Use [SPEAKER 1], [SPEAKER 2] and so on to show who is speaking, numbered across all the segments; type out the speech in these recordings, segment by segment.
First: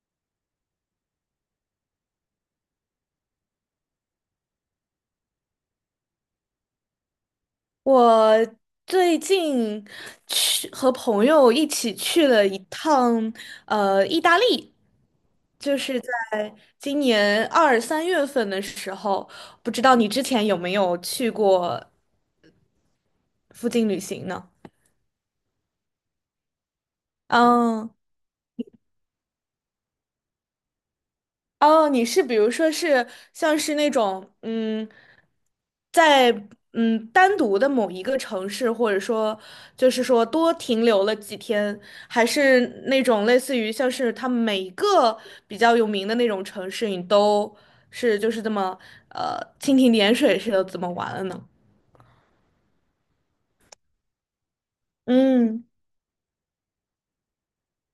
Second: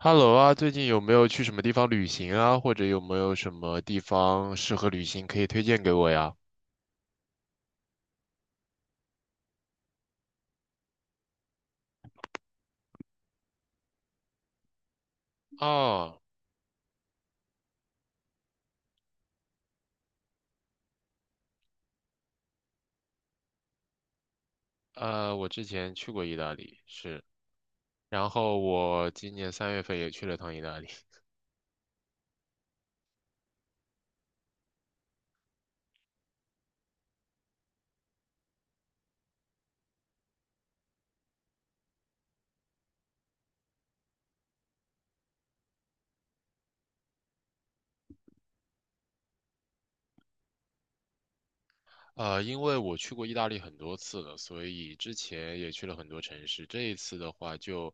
[SPEAKER 1] Hello 啊，最近有没有去什么地方旅行啊？或者有没有什么地方适合旅行可以推荐给我呀？
[SPEAKER 2] 我最近去和朋友一起去了一趟意大利，就是
[SPEAKER 1] 哦，
[SPEAKER 2] 在今年二三月份的时候，不知道你之前有没有去过附近旅行呢？
[SPEAKER 1] 我之前去过意大利，是，
[SPEAKER 2] 嗯。
[SPEAKER 1] 然后我今年三月份也去了趟意大利。
[SPEAKER 2] 哦，你是比如说是像是那种在单独的某一个城市，或者说就是说多停留了几天，还是那种类似于像是他每一个比较有名的那种城市，你都是就是这么蜻蜓点水似的怎么玩了呢？
[SPEAKER 1] 因为我去过意大利很多次了，所以之前
[SPEAKER 2] 嗯。
[SPEAKER 1] 也去了很多城市。这一次的话就，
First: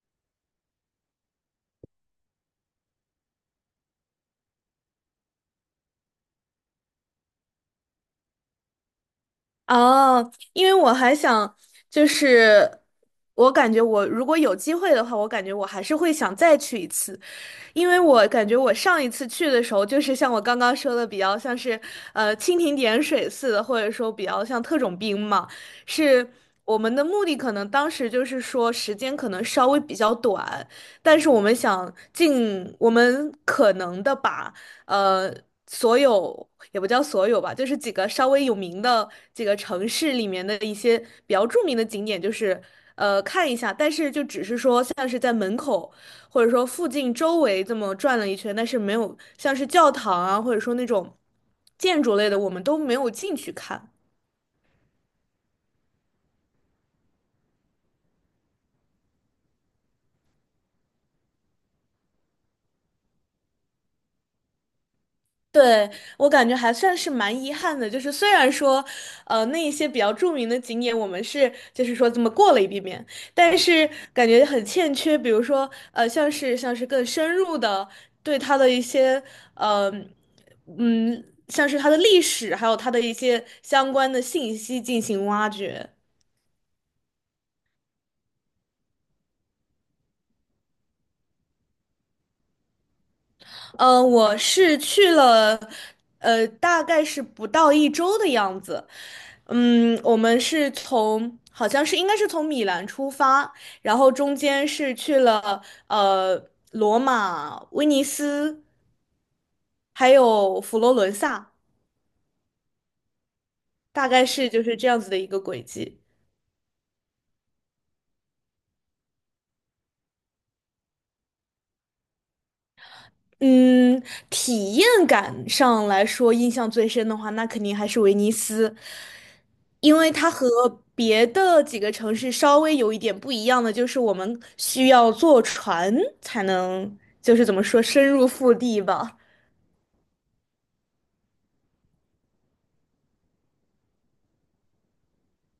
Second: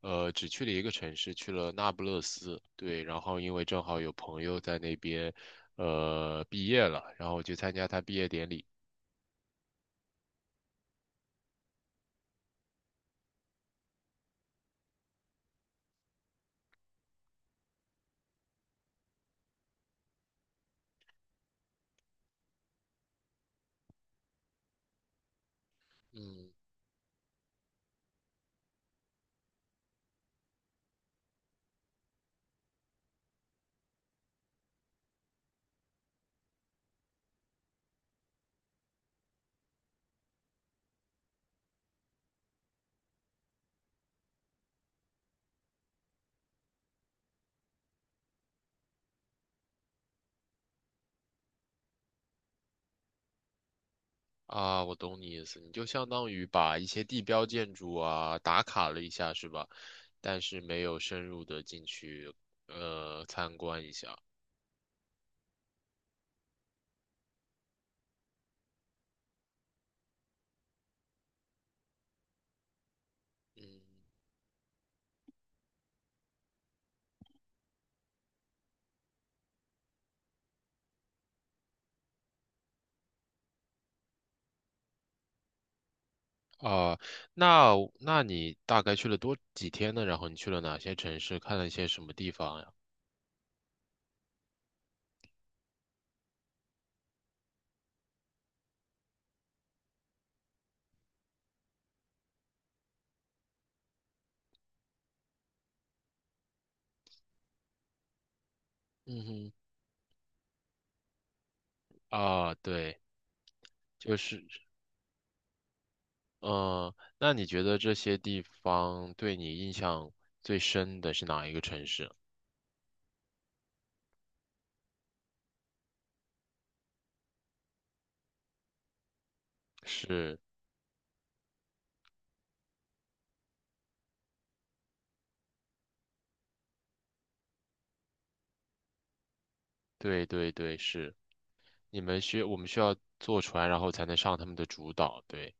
[SPEAKER 1] 只去了一个城市，去了那不勒斯。对，然后因为正好有朋友在那边，毕业了，然后我去参加他毕业典礼。
[SPEAKER 2] 哦，因为我还想，就是我感觉我如果有机会的话，我感觉我还是会想再去一次，因为我感觉我上一次去的时候，就是像我刚刚说的，比较像是蜻蜓点水似的，或者说比较像特种兵嘛，是，
[SPEAKER 1] 嗯。
[SPEAKER 2] 我们的目的可能当时就是说时间可能稍微比较短，但是我们想尽我们可能的把呃所有也不叫所有吧，就是几个稍微有名的几个城市里面的一些比较著名的景点，就是看一下，但是就只是说像是在门口。或者说附近周围这么转了一圈，但是没有像是教堂啊，或者说那种建筑类的，我们都没有进去看。
[SPEAKER 1] 啊，我懂你意思，你就相当于把一些地标建筑啊打卡了一下，是吧？但是没有深入的进去，参观一下。
[SPEAKER 2] 对，我感觉还算是蛮遗憾的，就是虽然说，那一些比较著名的景点我们是就是说这么过了一遍遍，但
[SPEAKER 1] 嗯。
[SPEAKER 2] 是感觉很欠缺，比如说，像是更深入的对它的一些，呃，嗯，像是它的历史，还有它的一些相关的信息进行挖掘。
[SPEAKER 1] 啊，那你大概去了多几天呢？然后你去了哪些城市，看了一些什么地方呀？
[SPEAKER 2] 嗯，我是去了，大概是不到一周的样子。嗯，我们是从，好像是应该是从米兰出发，然后中间是去了呃罗马、威尼斯，
[SPEAKER 1] 嗯哼。
[SPEAKER 2] 还有佛罗伦萨，
[SPEAKER 1] 啊，对。
[SPEAKER 2] 大
[SPEAKER 1] 就
[SPEAKER 2] 概
[SPEAKER 1] 是，
[SPEAKER 2] 是就是这样子的一个轨迹。
[SPEAKER 1] 呃，那你觉得这些地方对你印象最深的是哪一个城市？
[SPEAKER 2] 嗯，体验感上来说，印象最深的话，那肯定还是威尼斯，因为它
[SPEAKER 1] 是。
[SPEAKER 2] 和别的几个城市稍微有一点不一样的，就是我们需要坐船才能，就是怎么说，深入腹地吧。
[SPEAKER 1] 对对对，是。你们需我们需要坐船，然后才能上他们的主岛。对。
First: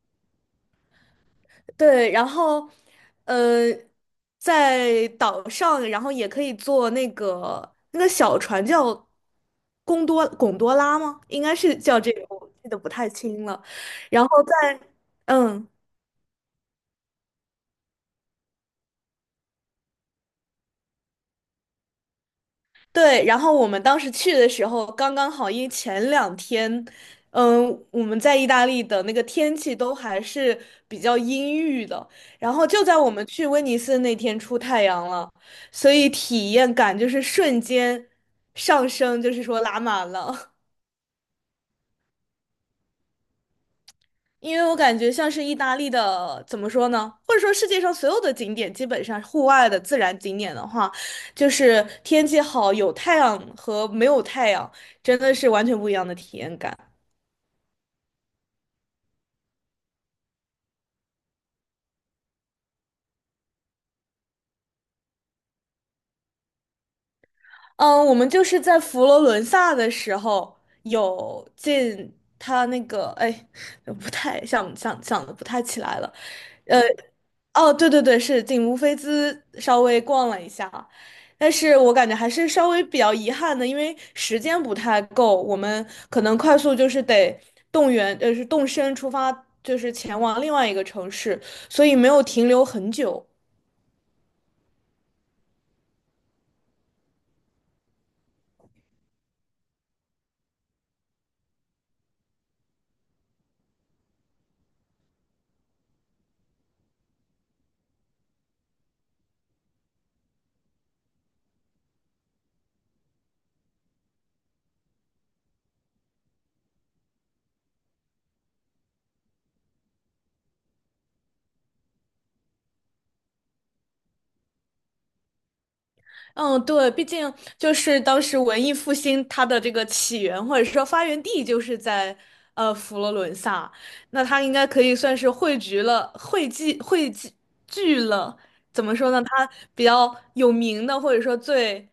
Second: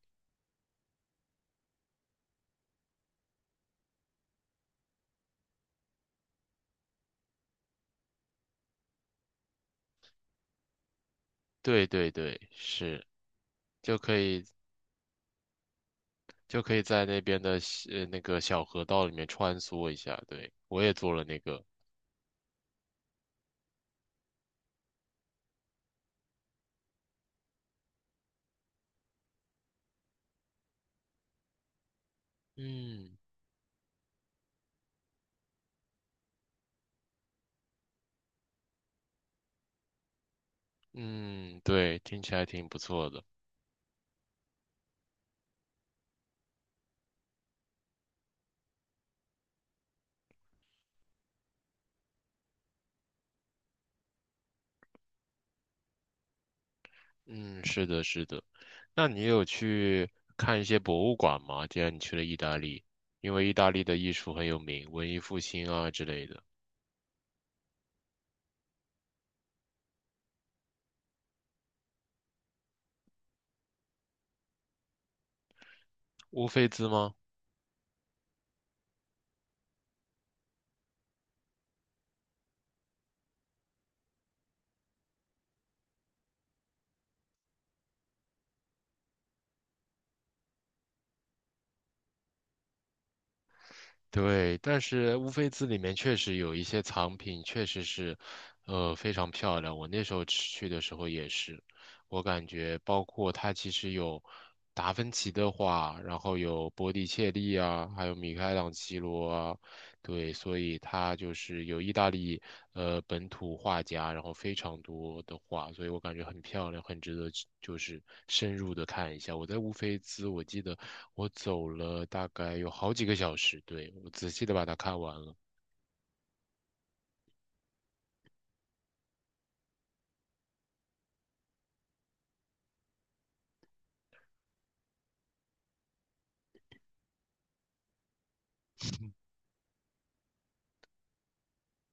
[SPEAKER 2] 对，然后，呃，在岛上，然后也可以坐那个小船叫贡多拉吗？应该是
[SPEAKER 1] 对
[SPEAKER 2] 叫
[SPEAKER 1] 对
[SPEAKER 2] 这个，
[SPEAKER 1] 对，
[SPEAKER 2] 我记得不
[SPEAKER 1] 是。
[SPEAKER 2] 太清了。
[SPEAKER 1] 就可
[SPEAKER 2] 然后
[SPEAKER 1] 以
[SPEAKER 2] 在嗯。
[SPEAKER 1] 就可以在那边的那个小河道里面穿梭一下。对，我也做了那个。
[SPEAKER 2] 对，然后我们当时去的时候，刚刚好，因为前两天，我们在意大利的那个天气都还是比较阴郁的，然后就在我
[SPEAKER 1] 嗯。
[SPEAKER 2] 们去威尼斯那天出太阳了，所以体验感就是瞬间上升，就是说拉满了。
[SPEAKER 1] 嗯，对，听起来挺不错的。
[SPEAKER 2] 因为我感觉像是意大利的，怎么说呢？或者说世界上所有的景点，基本上户外的自然景点的话，就是天气好、有太阳和没有太阳，真的是完全不一样的体验感。
[SPEAKER 1] 嗯，是的，是的。那你有去看一些博物馆吗？既然你去了意大利，因为意大利的艺术很有名，文艺复兴啊之类的。
[SPEAKER 2] 嗯，我们就是在佛罗伦萨的时候有进他那个，哎，不太想的不太起来了，
[SPEAKER 1] 乌菲
[SPEAKER 2] 呃，
[SPEAKER 1] 兹吗？
[SPEAKER 2] 哦，对对对，是进乌菲兹稍微逛了一下，但是我感觉还是稍微比较遗憾的，因为时间不太够，我们可能快速就是得动员，是动身出发，就是前往另外一个城市，所以没有停留很久。
[SPEAKER 1] 对，但是乌菲兹里面确实有一些藏品，确实是，非常漂亮。我那时候去的时候也是，我感觉包括它其实有达芬奇的画，然后有波提切利啊，还有米开朗基罗啊，对，所以他就是有意大利本土画家，然后非常多的画，所以我感觉很漂亮，很值得去就是深入的看一下。我在乌菲兹，我记得我走了大概有好几个小时，对，我仔细的把它看完了。
[SPEAKER 2] 嗯，对，毕竟就是当时文艺复兴它的这个起源或者说发源地就是在佛罗伦萨，那它应该可以算是汇聚了、汇集、汇集聚了，怎么说呢？它比较有名的或者说最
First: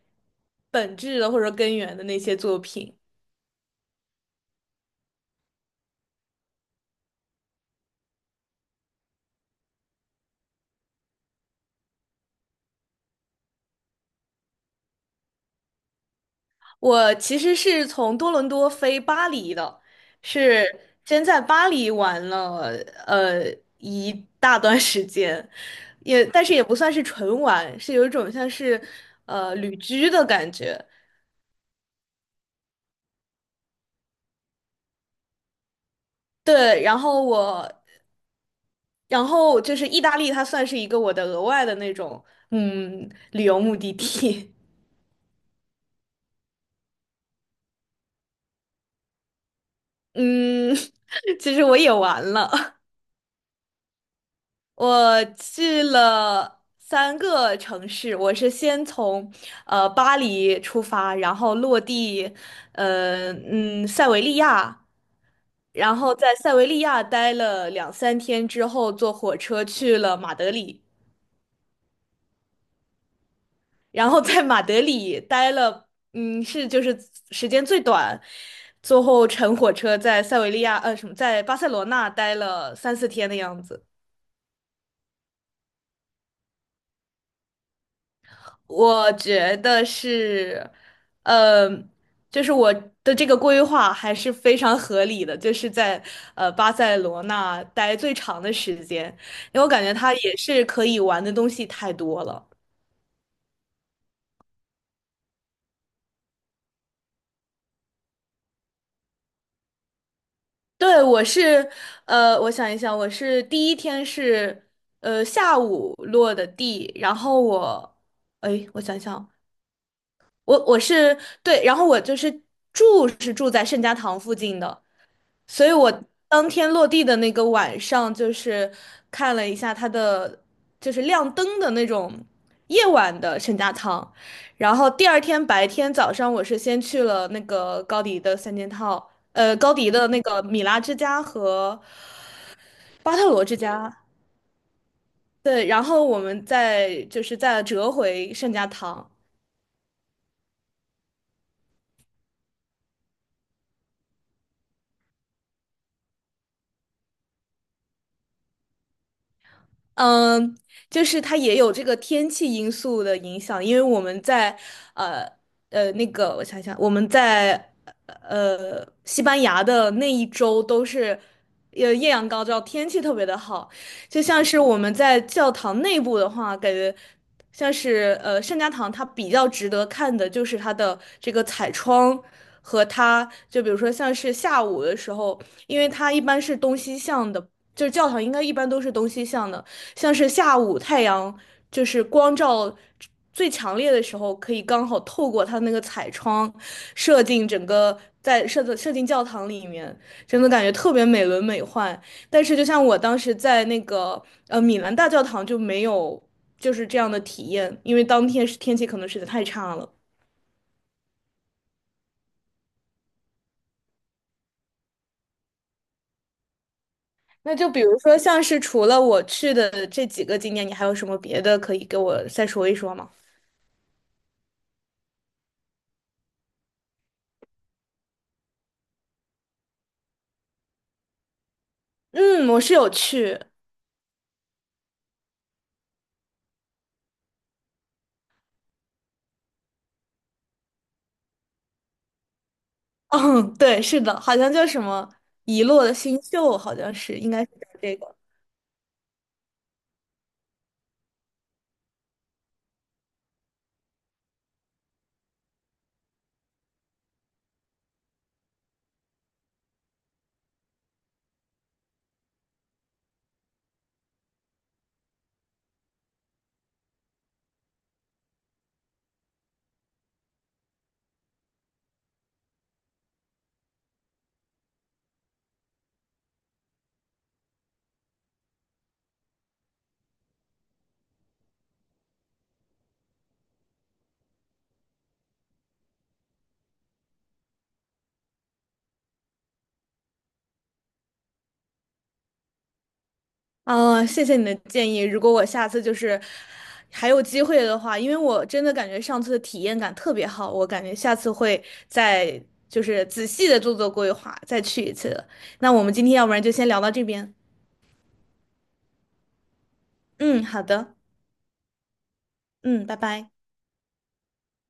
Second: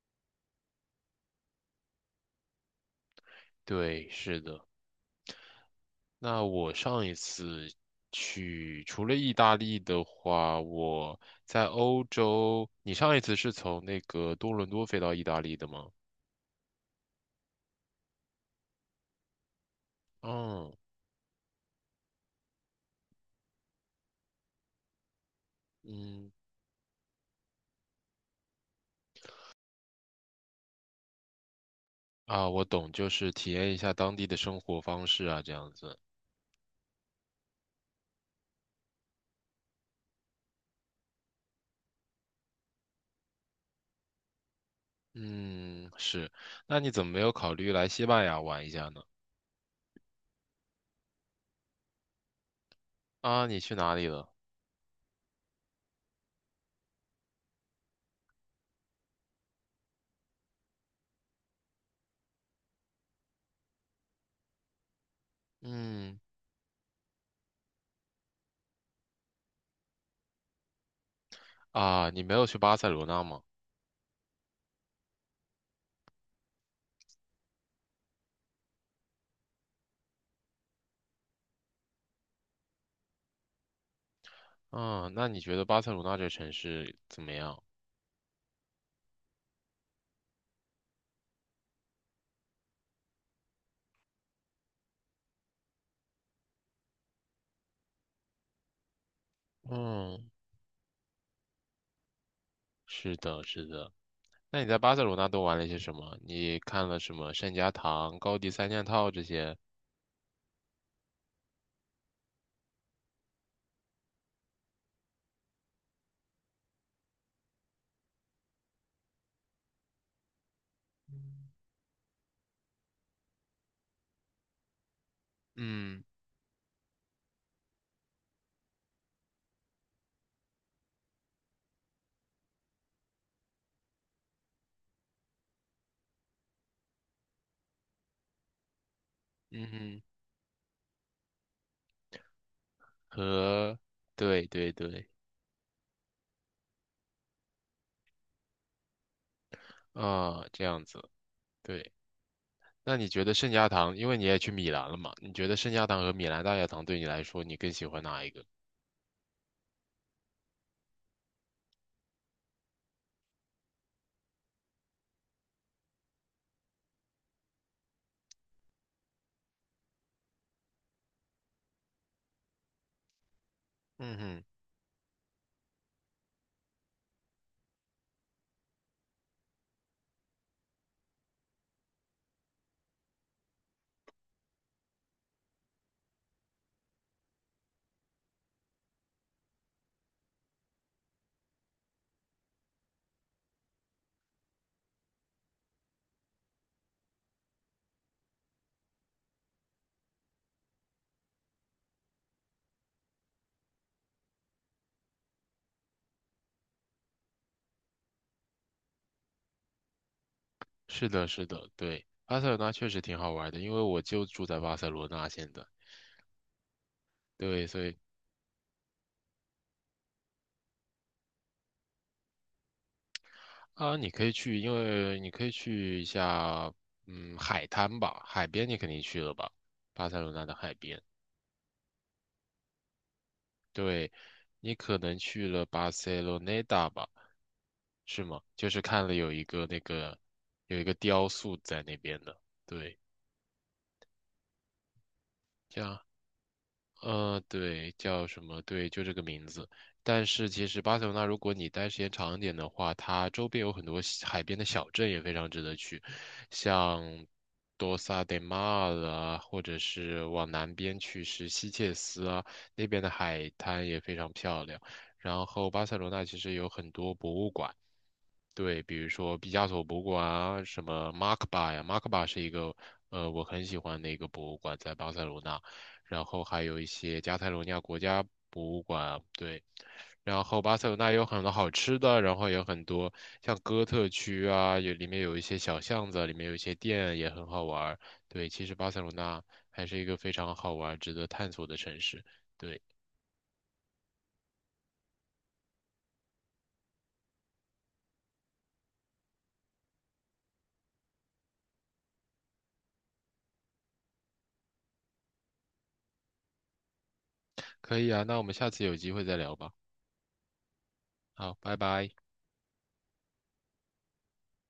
[SPEAKER 2] 本质的或者说根源的那些作品。
[SPEAKER 1] 对，是的。那我上一次去除了意大利的话，我在欧洲。你上一次是从那个多伦多飞到意大利的吗？
[SPEAKER 2] 我其实是从多伦多飞巴黎的，是
[SPEAKER 1] 嗯。
[SPEAKER 2] 先在巴黎玩了呃一大段时间，也
[SPEAKER 1] 嗯，
[SPEAKER 2] 但是也不算是纯玩，是有一种像是旅居的感觉。
[SPEAKER 1] 啊，我懂，就是体验一下当地的生活方式啊，这样子。
[SPEAKER 2] 对，然后我，然后就是意大利，它算是一个我的额外的那种旅游目的地。
[SPEAKER 1] 嗯，是。那你怎么没有考虑来西班牙玩一下呢？
[SPEAKER 2] 嗯，其实我也玩了。
[SPEAKER 1] 啊，你去哪里了？
[SPEAKER 2] 我去了三个城市，我是先从巴黎出发，然后落地塞维利亚，然后
[SPEAKER 1] 嗯。
[SPEAKER 2] 在塞维利亚待了两三天之后，坐火车去了马德里，
[SPEAKER 1] 啊，你没有去巴塞罗那吗？
[SPEAKER 2] 然后在马德里待了是就是时间最短，最后乘火车在塞维利亚呃什么在巴塞罗那待了三四天的样子。
[SPEAKER 1] 嗯，那你觉得巴塞罗那这城市怎么样？
[SPEAKER 2] 我觉得是，呃，就是我的这个规划还是非常合理的，就是在巴塞罗那待最长的时间，因为我感觉它
[SPEAKER 1] 嗯，
[SPEAKER 2] 也是可以玩的东西太多了。
[SPEAKER 1] 是的，是的。那你在巴塞罗那都玩了些什么？你看了什么圣家堂、高迪三件套这些？
[SPEAKER 2] 对，我是，我想一想，我是第一天是，下午落的地，然后我，哎，我想想，我是对，然后我就是住是住在圣家堂附近的，所以我
[SPEAKER 1] 嗯。
[SPEAKER 2] 当天落地的那个晚上，就是看了一下它的，就是亮灯的那种夜晚的圣家堂，然后第二天白天早上，我是先去了那个高迪的三件套，高迪
[SPEAKER 1] 嗯，
[SPEAKER 2] 的那个米拉之家和巴特罗之
[SPEAKER 1] 和
[SPEAKER 2] 家。
[SPEAKER 1] 对对对。
[SPEAKER 2] 对，然后我们再就是再折回圣家堂。
[SPEAKER 1] 啊，这样子。对。那你觉得圣家堂，因为你也去米兰了嘛？你觉得圣家堂和米兰大教堂对你来说，你更喜欢哪一个？
[SPEAKER 2] 嗯，就是它也有这个天气因素的影响，因为我们在呃那个，我想想，我们在西班牙的那一周都是艳阳高照，天气特别的好，
[SPEAKER 1] 嗯
[SPEAKER 2] 就
[SPEAKER 1] 哼。
[SPEAKER 2] 像是我们在教堂内部的话，感觉像是圣家堂，它比较值得看的就是它的这个彩窗。和它就比如说像是下午的时候，因为它一般是东西向的，就是教堂应该一般都是东西向的，像是下午太阳就是光照最强烈的时候，可以刚好透过它那个彩窗射进整个在射的射进教堂里面，真的感觉特别美轮美奂。但是就像我当时在那个米兰大教堂就没有就是这样的体验，因为当天是天气可能实在太差了。
[SPEAKER 1] 是的，是的，对，巴塞罗那确实挺好玩的，因为我就住在巴塞罗那现在。
[SPEAKER 2] 那
[SPEAKER 1] 对，
[SPEAKER 2] 就比
[SPEAKER 1] 所以
[SPEAKER 2] 如说，像是除了我去的这几个景点，你还有什么别的可以给我再说一说吗？
[SPEAKER 1] 啊，你可以去，因为你可以去一下，嗯，海滩吧，海边你肯定去了吧？巴塞罗那的海边。
[SPEAKER 2] 嗯，我是有去，
[SPEAKER 1] 对，你可能去了巴塞罗那达吧？是吗？就是看了有一个那个有一个雕塑在那边的。对。
[SPEAKER 2] 嗯，对，是的，好像叫什么遗
[SPEAKER 1] 这
[SPEAKER 2] 落的
[SPEAKER 1] 样。
[SPEAKER 2] 新秀，好像是，应该是叫
[SPEAKER 1] 对，
[SPEAKER 2] 这个。
[SPEAKER 1] 叫什么？对，就这个名字。但是其实巴塞罗那，如果你待时间长一点的话，它周边有很多小海边的小镇也非常值得去，像多萨德马尔啊，或者是往南边去是西切斯啊，那边的海滩也非常漂亮。然后巴塞罗那其实有很多博物馆。对，比如说毕加索博物馆啊，什么马克巴呀，马克巴是一个我很喜欢的一个博物馆，在巴塞罗那。然后还有一些加泰罗尼亚国家博物馆，对。然后巴塞罗那也有很多好吃的，然后也有很多像哥特区啊，有里面有一些小巷子，里面有一些店也很好玩儿。对，其实巴塞罗那还是一个非常好玩儿值得探索的城市。对，
[SPEAKER 2] 啊，谢谢你的建议。如果我下次就是还有机会的话，因为我真的感觉上次的体验感特别好，我感觉下次会再就是仔细的做做规划，再去一次了。那我们今天要不然就先聊到这边。
[SPEAKER 1] 可以啊，那我们下次有机会再聊吧。
[SPEAKER 2] 嗯，好的。
[SPEAKER 1] 好，拜拜。
[SPEAKER 2] 嗯，拜拜。